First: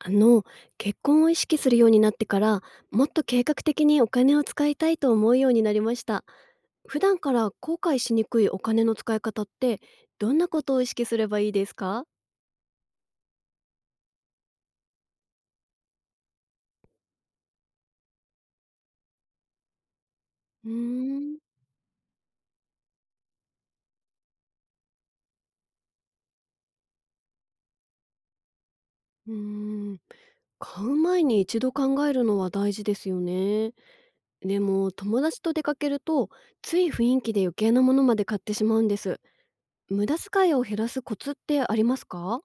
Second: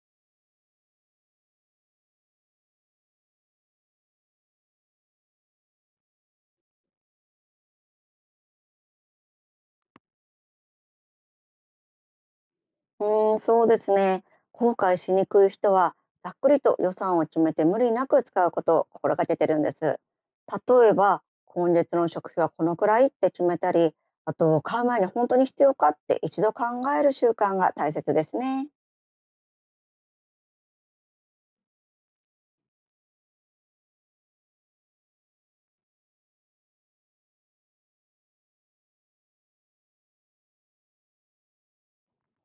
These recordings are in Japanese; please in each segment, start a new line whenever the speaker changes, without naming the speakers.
あの、結婚を意識するようになってから、もっと計画的にお金を使いたいと思うようになりました。普段から後悔しにくいお金の使い方って、どんなことを意識すればいいですか？
うーん、そうですね。後悔しにくい人は、ざっくりと予算を決めて無理なく使うことを心がけてるんです。
う
例えば、
ーん。
今月の食費はこのくらいって決めたり、あと、買う前に本当に必要かって一度考える習慣が大切ですね。
うーん。買う前に一度考えるのは大事ですよね。でも、友達と出かけると、つい雰囲気で余計なものまで買ってしまうんです。無駄遣いを減らすコツってありますか？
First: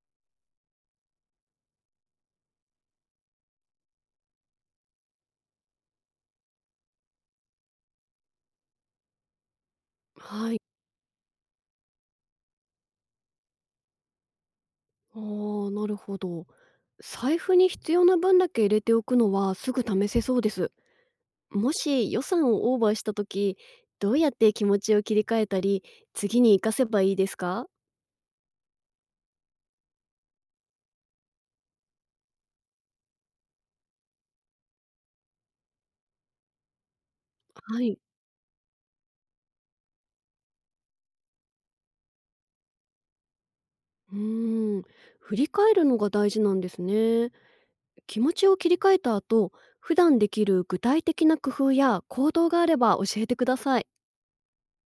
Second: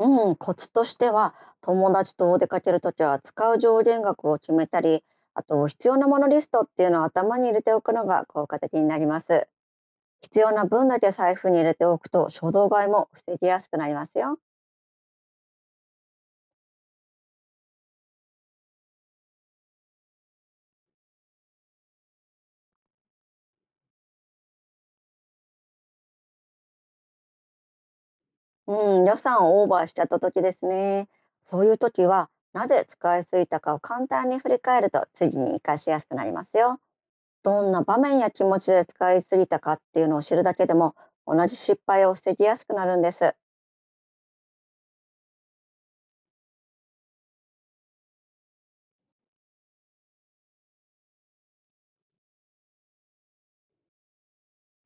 うん、コツとしては、友達とお出かけるときは使う上限額を決めたり、あと、必要なものリストっていうのを頭に入れておくのが効果的になります。必要
はい。
な分だけ財布に入れておくと衝動買いも防ぎやすくなりますよ。
ああ、なるほど。財布に必要な分だけ入れておくのはすぐ試せそうです。もし予算をオーバーした時、どうやって気持ちを切り替えたり、次に活かせばいいですか？
うん、予算をオーバーしちゃった時ですね。そういう時は、なぜ使いすぎたかを簡単に振り返ると、次に活かしやすくなりますよ。どん
は
な
い。
場面や気持ちで使いすぎたかっていうのを知るだけでも、同じ失敗を防ぎやすくなるんです。
うーん。振り返るのが大事なんですね。気持ちを切り替えた後、普段できる具体的な工夫や行動があれば教えてください。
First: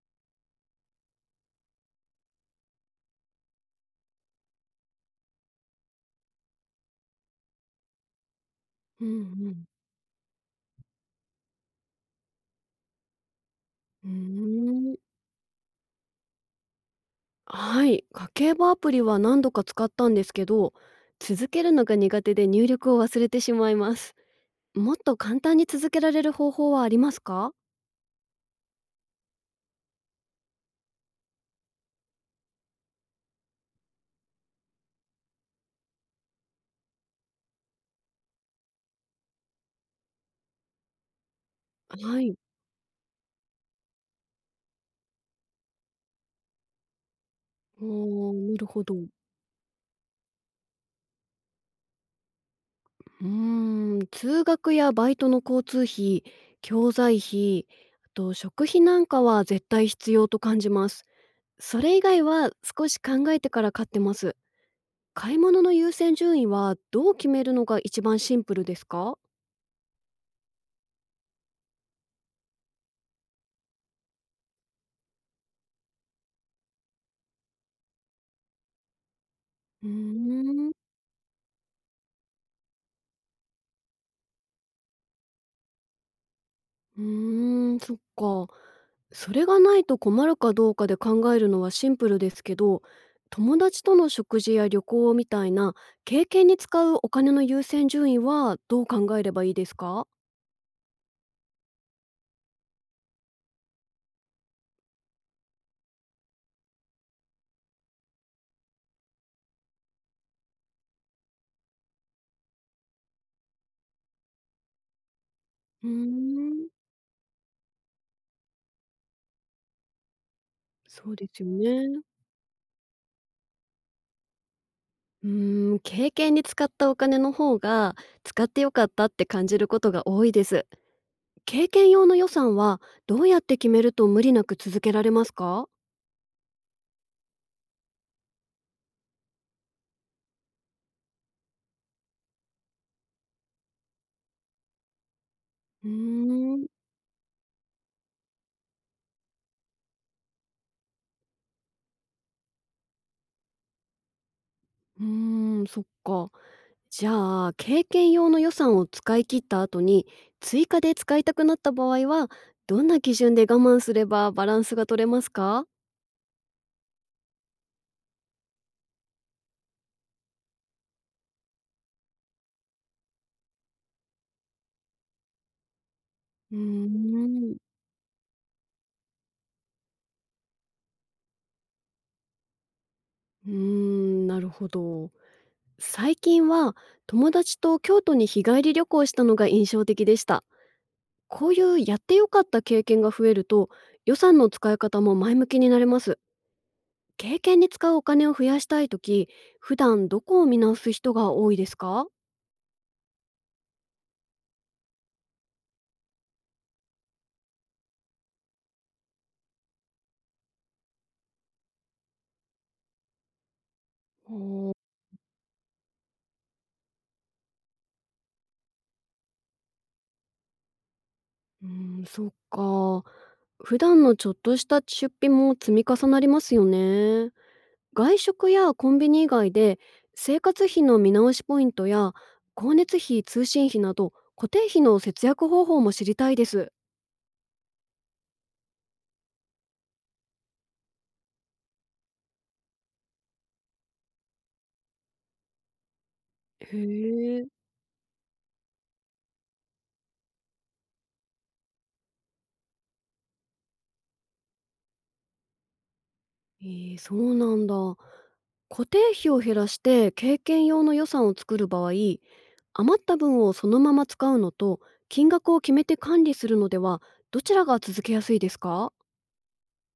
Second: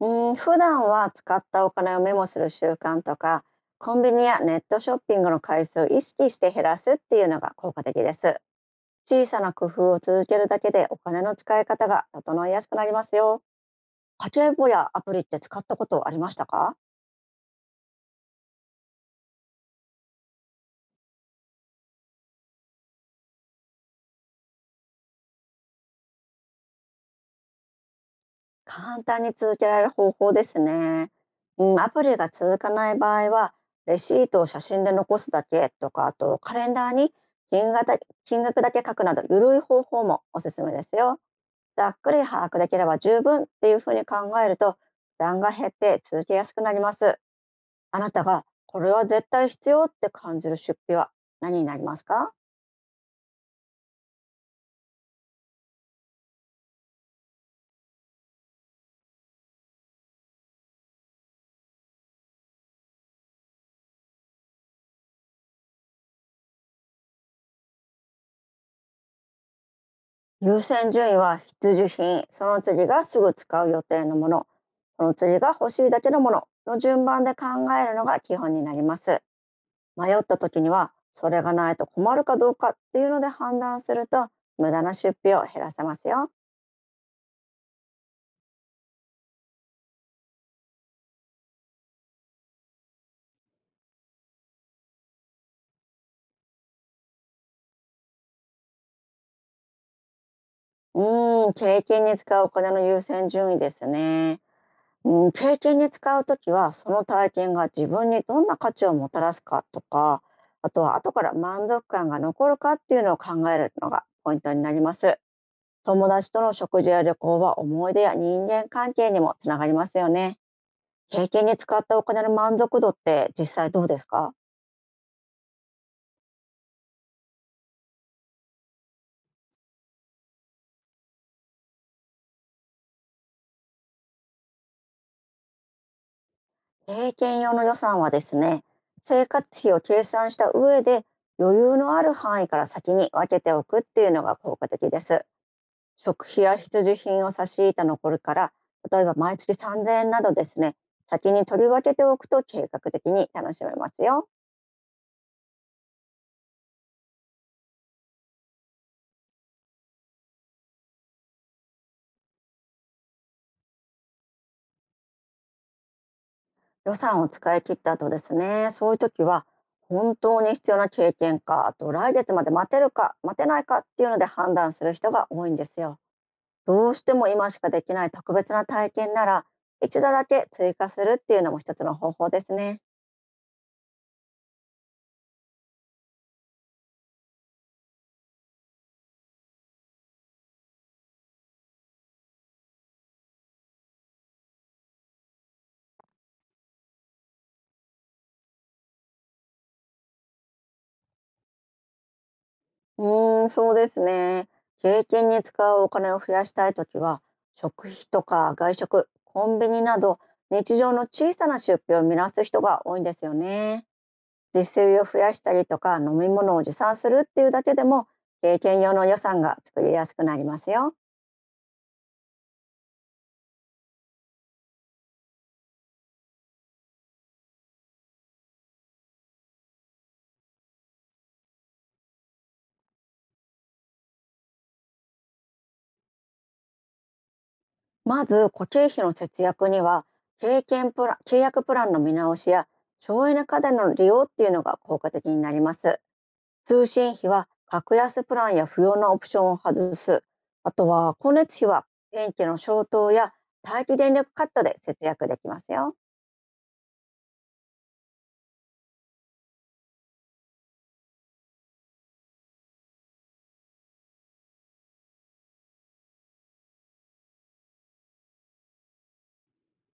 うん、普段は使ったお金をメモする習慣とか、コンビニやネットショッピングの回数を意識して減らすっていうのが効果的です。
うんう
小さな
ん。
工夫を続けるだけでお金の使い方が整いやすくなりますよ。
う
家計簿や
ーん。
アプリって使ったことありましたか？
はい、家計簿アプリは何度か使ったんですけど、続けるのが苦手で入力を忘れてしまいます。もっと簡単に続けられる方法はありますか？
簡単に続けられる方法ですね。うん、アプリが続かない場合は、レシートを写真で残すだけとか、あとカレンダーに金額だ金額だけ書くなど、ゆるい方法もおすすめですよ。ざっく
は
り
い、
把握できれば十分っていうふうに考えると、負担が減って続けやすくなります。あなた
お
が
ー、なる
こ
ほ
れ
ど。
は絶対必要って感じる出費は何になりますか？
うーん、通学やバイトの交通費、教材費、あと食費なんかは絶対必要と感じます。それ以外は少し考えてから買ってます。買い物の優先順位はどう決めるのが一番シンプルですか？
優先順位は必需品、その次がすぐ使う予定のもの、その次が欲しいだけのものの順番で考えるのが基本になります。
うー
迷った時に
ん。
は、それがないと困るかどうかっていうので判断すると、無駄な出費を減らせますよ。
うーん、そっか。それがないと困るかどうかで考えるのはシンプルですけど、友達との食事や旅行みたいな経験に使うお金の優先順位はどう考えればいいですか？
うーん、経験に使うお金の優先順位ですね。うん、経験に使うときは、その体験が自分にどんな価値をもたらすかとか、あとは後から満足感が残るかっていうのを考えるのがポイントになります。
うー
友達との
ん、
食事や旅行は思い出や人間関係にもつながりますよね。
そうで
経
す
験
よ
に使った
ね。
お金の満足度って実際どうですか？
うーん、経験に使ったお金の方が、使って良かったって感じることが多いです。経験用の予算はどうやって決めると無理なく続けられますか？
経験用の予算はですね、生活費を計算した上で、余裕のある範囲から先に分けておくっていうのが効果的です。
う
食費
ー
や
ん。
必需品を差し引いた残りから、例えば毎月3000円などですね、先に取り分けておくと計画的に楽しめますよ。
うーん、そっか。じゃあ経験用の予算を使い切った後に追加で使いたくなった場合は、どんな基準で我慢すればバランスが取れますか？
予算を使い切った後ですね、そういう時は、本当に必要な経験か、あと来月まで待てるか待てないかっていうので判断する人が多いんですよ。
うー
どうしても今
ん。
しかできない特別な体験なら、一度だけ追加するっていうのも一つの方法ですね。
うーん、なるほど。最近は友達と京都に日帰り旅行したのが印象的でした。こういうやってよかった経験が増えると、予算の使い方も前向きになれます。経験に使うお金を増やしたい時、普段どこを見直す人が多いですか？
うーん、そうですね。経験に使うお金を増やしたい時は、食費とか外食、コンビニなど日常の小さな出費を見直す人が多いんですよね。
お
自
ー。
炊を増やしたりとか、飲み物を持参するっていうだけでも、経験用の予算が作りやすくなりますよ。
うーん、そっか。普段のちょっとした出費も積み重なりますよね。外食やコンビニ以外で、生活費の見直しポイントや光熱費、通信費など固定費の節約方法も知りたいです。
まず、固定費の節約には、経験プラン契約プランの見直しや、省エネ家電の利用っていうのが効果的になります。
へ
通信費
え。
は、格安プランや不要なオプションを外す。あとは、光熱費は、電気の消灯や待機電力カットで節約できますよ。
えー、そうなんだ。固定費を減らして経験用の予算を作る場合、余った分をそのまま使うのと金額を決めて管理するのでは、どちらが続けやすいですか？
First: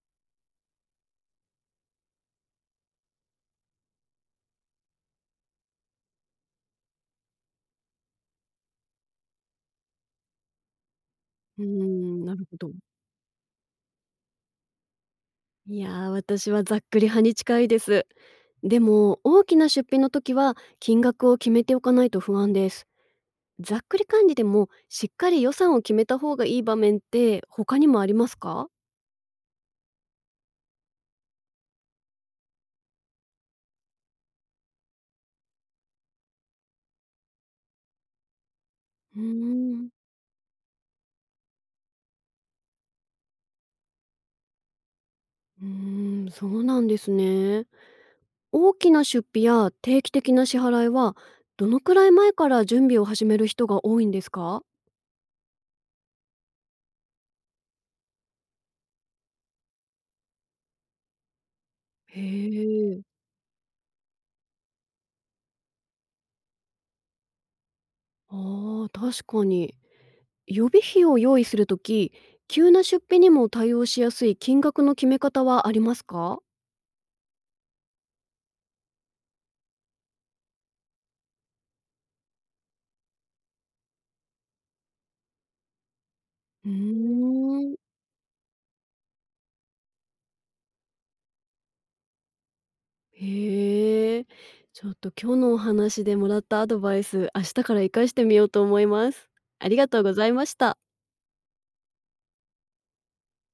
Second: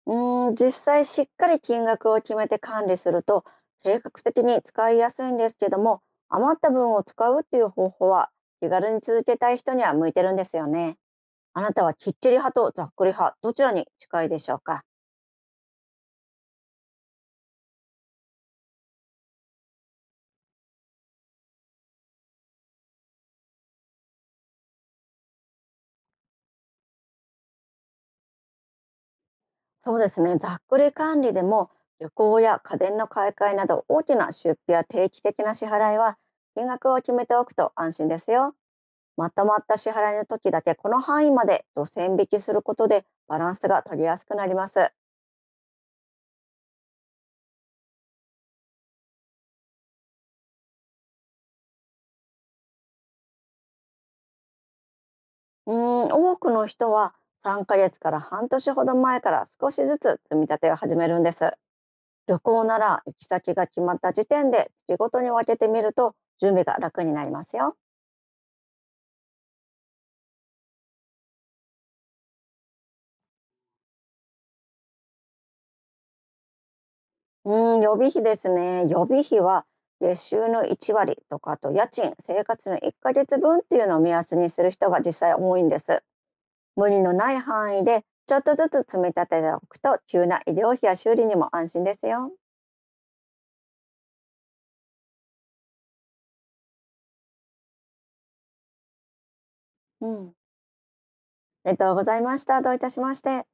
うーん、実際しっかり金額を決めて管理すると計画的に使いやすいんですけども、余った分を使うっていう方法は、気軽に続けたい人には向いてるんですよね。あ
うー
なたはきっ
ん、
ち
な
り
る
派
ほ
と
ど。
ざっくり派、どちらに近いでしょうか？
いやー、私はざっくり派に近いです。でも、大きな出費の時は金額を決めておかないと不安です。ざっくり管理でもしっかり予算を決めた方がいい場面って他にもありますか？
そうですね、ざっくり管理でも、旅行や家電の買い替えなど大きな出費や定期的な支払いは、金額を決めておくと安心ですよ。
うー
まとまった
ん。
支払いの時だけこの範囲までと線引きすることで、バランスが取りやすくなります。
うーん、そうなんですね。大きな出費や定期的な支払いはどのくらい前から準備を始める人が多いんですか？
うーん、多くの人は、3ヶ月から半年ほど前から少しずつ積み立てを始めるんです。
へ
旅行な
え。
ら行き先が決まった時点で月ごとに分けてみると、準備が楽になりますよ。
あー、確かに。予備費を用意するとき、急な出費にも対応しやすい金額の決め方はありますか？
うーん、予備費ですね。予備費は、月収の1割とか、あと家賃、生活の1ヶ月分っていうのを目安にする人が実際多いんです。
うー
無理のない
ん。
範囲でちょっとずつ積み立てておくと、急な医療費や修理にも安心ですよ。
へえ。ちょっと今日のお話でもらったアドバイス、明日から活かしてみようと思います。ありがとう
う
ござい
ん、
ました。
ありがとうございました。どういたしまして。